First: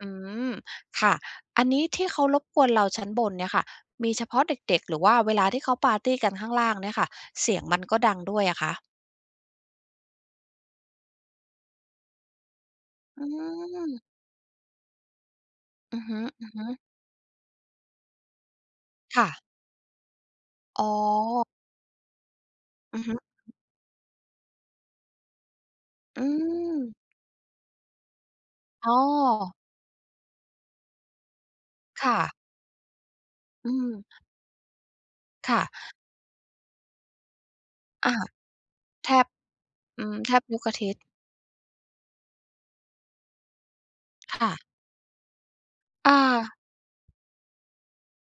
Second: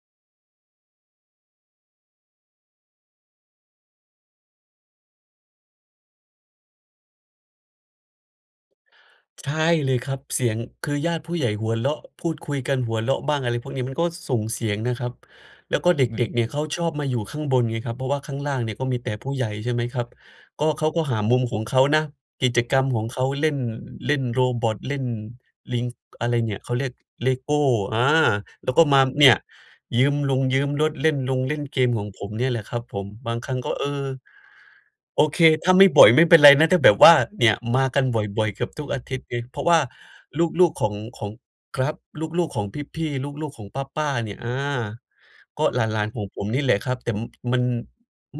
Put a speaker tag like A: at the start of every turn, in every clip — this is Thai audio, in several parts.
A: อืม ค่ะ อันนี้ที่เขารบกวนเราชั้นบนเนี่ยค่ะ มีเฉพาะเด็ก ๆ หรือว่าเวลาที่เขาปาร์ตีกันข้างล่างเนี่ยค่ะเสียงมันก็ดังด้วยอะคะ?
B: ใช่เลยครับ เสียง คือญาติผู้ใหญ่หัวเราะ พูดคุยกัน หัวเรา
A: อ
B: ะ
A: ื
B: บ้าง อะไรพวกนี้ มั
A: ม
B: นก็ส่งเสียงนะครับ แล้วก็
A: อื
B: เ
A: อ
B: ด
A: ฮ
B: ็ก ๆ เนี่ยเข
A: ึ
B: า
A: ๆ
B: ชอบมาอยู่ข้างบนไงครับ เพราะว่าข้างล่างเนี่ยก็มีแต่
A: ค
B: ผ
A: ่
B: ู้
A: ะ
B: ใหญ่ ใช่ไหมครับ ก็
A: อ
B: เข
A: ๋
B: าก็หามุม
A: อ
B: ของเขานะ กิจกรรม
A: อื
B: ข
A: อ
B: อง
A: ฮึ
B: เขาเล่น เล่นโรบอต เล่นลิง
A: อื
B: อะไรเนี่ย เขาเรี
A: ม
B: ยก LEGO อา แล้วก็
A: อ๋
B: ม
A: อ
B: าเนี่ย ยืมรงยืมรถ เล่นลงเล่นเกมข
A: ค
B: อง
A: ่
B: ผ
A: ะ
B: มเนี่ยแหละครับผม บางครั้ง
A: อ
B: ก
A: ื
B: ็ เออ
A: ม
B: โอเค
A: ค่
B: ถ
A: ะ
B: ้าไม่บ่อย ไม่เป็นไรนะ ถ้าแบบว่าเนี่ยมากัน
A: อา
B: บ่อย ๆ เกือบทุกอา
A: แท
B: ทิตย
A: บ
B: ์ไง เพราะว่า
A: อืม แทบทุก
B: ลู
A: อ
B: ก
A: า
B: ๆ
A: ท
B: ขอ
A: ิต
B: ง
A: ย์
B: ของ ครับ ลูก ๆ ของพี่ ๆ ลูก ๆ ของป้า ๆ เนี่
A: ค
B: ย อ
A: ่
B: า
A: ะ
B: ก็หลาน
A: อ
B: ๆ ของผม
A: า
B: นี่แหละครับ แต่มัน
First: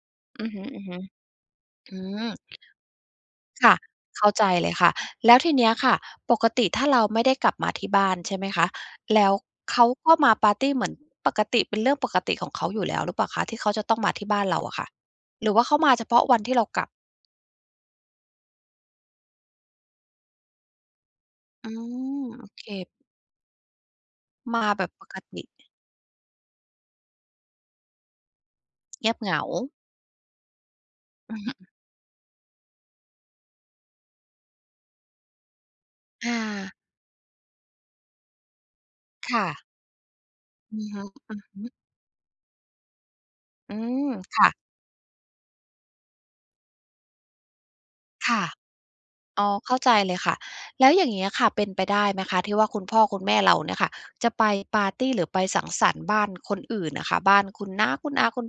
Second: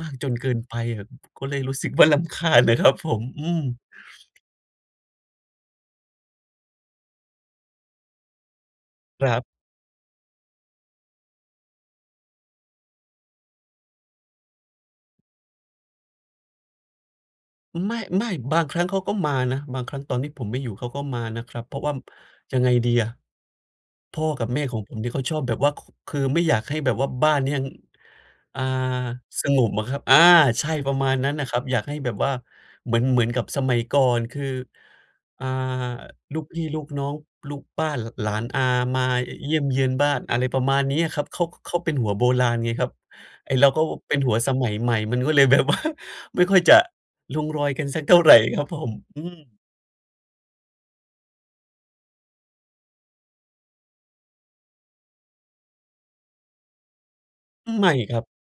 B: มากจน
A: อ
B: เ
A: ื
B: ก
A: อ
B: ิ
A: ฮ
B: น
A: ึ
B: ไปอะ ก็เลยรู้สึ
A: ๆ
B: ก
A: อื
B: ว่าร
A: ม
B: ำคาญอะครับผม อืม
A: ค่ะ เข้าใจเลยค่ะ แล้วทีเนี้ยค่ะ ปกติถ้าเราไม่ได้กลับมาที่บ้าน ใช่ไหมคะ แล้
B: ค
A: ว
B: รับ
A: เขาก็มาปาร์ตี เหมือนปกติ เป็นเรื่องปกติของเขาอยู่แล้วหรือเปล่าคะ ที่เขาจะต้องมาที่บ้านเราอะค่ะ หรือว่าเขามาเฉพาะวันที่เรากลับ?
B: ไม่ ไม่ บางครั้งเขาก็มานะ บางครั้งตอนที่ผมไม่อยู่ เขาก็มานะครับ
A: อื
B: เพราะว่า
A: ม โอ
B: ยั
A: เค
B: งไงดีอะ พ่อกับแ
A: ม
B: ม่
A: า
B: ขอ
A: แ
B: ง
A: บ
B: ผ
A: บ
B: ม
A: ป
B: เนี่ย
A: ก
B: เขาช
A: ต
B: อ
A: ิ
B: บแบบว่า ค คือไม่อยากให้แบบว่าบ้านเนี้ยยัง อา
A: เงียบเหงา
B: สงบอะครับ อา ใช่ ประมาณนั้
A: อ
B: น
A: ือ
B: น่ะ
A: ฮ
B: ครับ
A: ึ
B: อยากให้แบบว่า เหมือน เหมือนกับสมัยก่อน คือ อ่า
A: อ
B: ลูกพี่
A: า
B: ลูกน้อง ลูกป้า ล หลานอามา
A: ค
B: อ
A: ่
B: เยี่
A: ะ
B: ยมเยียนบ้าน อะไรประ
A: อ
B: ม
A: ื
B: าณ
A: อ
B: เนี
A: ฮ
B: ้
A: ึ
B: ยครับ
A: อื
B: เข
A: อ
B: า
A: ฮึ
B: เขาเป็นหัวโบราณไงครับ ไอ้เรา
A: อื
B: ก็
A: ม
B: เป็นหั
A: ค
B: ว
A: ่ะ
B: สมัยใหม่ มันก็เลยแบบ ว่า ไม่ค่อยจะลงรอยกันสักเท่า
A: ค
B: ไร
A: ่ะ
B: ครับผม อื
A: อ๋อ
B: ม
A: เข้าใจเลยค่ะ แล้วอย่างงี้อะค่ะ เป็นไปได้ไหมคะที่ว่าคุณพ่อคุณแม่เราเนี่ยค่ะจะไปปาร์ตี หรือไปสังสรรค์บ้านคนอื่นอะคะ? บ้านคุณน
B: ไ
A: ้
B: ม
A: า
B: ่
A: คุ
B: ค
A: ณ
B: รั
A: อ
B: บ
A: า คุณ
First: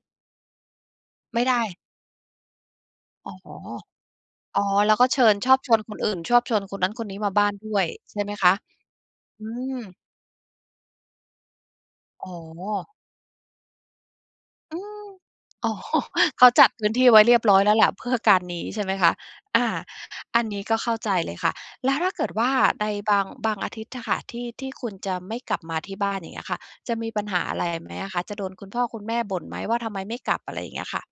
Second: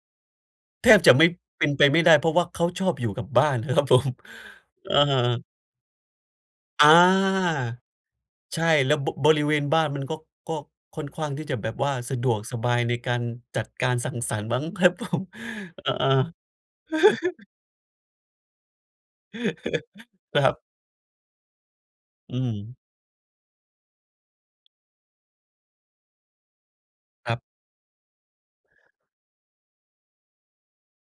B: แทบจะไม่
A: ไม่ได
B: เ
A: ้
B: ป็นไปไม่ได้ เพราะว่าเขาชอบอยู่กับ
A: อ๋อ
B: บ้าน น่ะครับผม
A: อ๋อ แล
B: อ
A: ้วก็เชิญ
B: า
A: ชอบชวนคนอื่น ชอบชวนคน
B: อ
A: น
B: า
A: ั้นคนนี้มาบ้านด้วย ใช่ไหมคะ?
B: ใช่ แล้ว บ บร
A: อ
B: ิ
A: ื
B: เวณบ้าน
A: ม
B: มันก็ ก็ค่อนข้าง ที่จะแบบว่าสะด
A: อ๋
B: วกสบาย
A: อ
B: ในการจัดการสังสรรค์มั้ง
A: อ
B: ค
A: ื
B: รับ ผ
A: ม
B: ม
A: อ๋อ
B: อ อา
A: เขาจัดพื้นที่ไว้เรียบร้อยแล้วแหละเพื่อการนี้ ใช่ไหมคะ อา อัน
B: ครั
A: นี
B: บ
A: ้ก็เข้าใจเลยค่ะ แล้วถ้าเกิด
B: อื
A: ว่า
B: ม
A: ในบาง บางอาทิตย์อะค่ะ ที่ ที่คุณจะไม่กลับมาที่บ้าน อย่างเงี้ยค่ะ จะมีปัญ
B: ค
A: ห
B: รับ
A: าอะไรไหมอะคะ? จะโดนคุณพ่อคุณแม่บ่นไหมว่า ทำไมไม่กลับ? อะไรอย่างเงี้ยค่ะ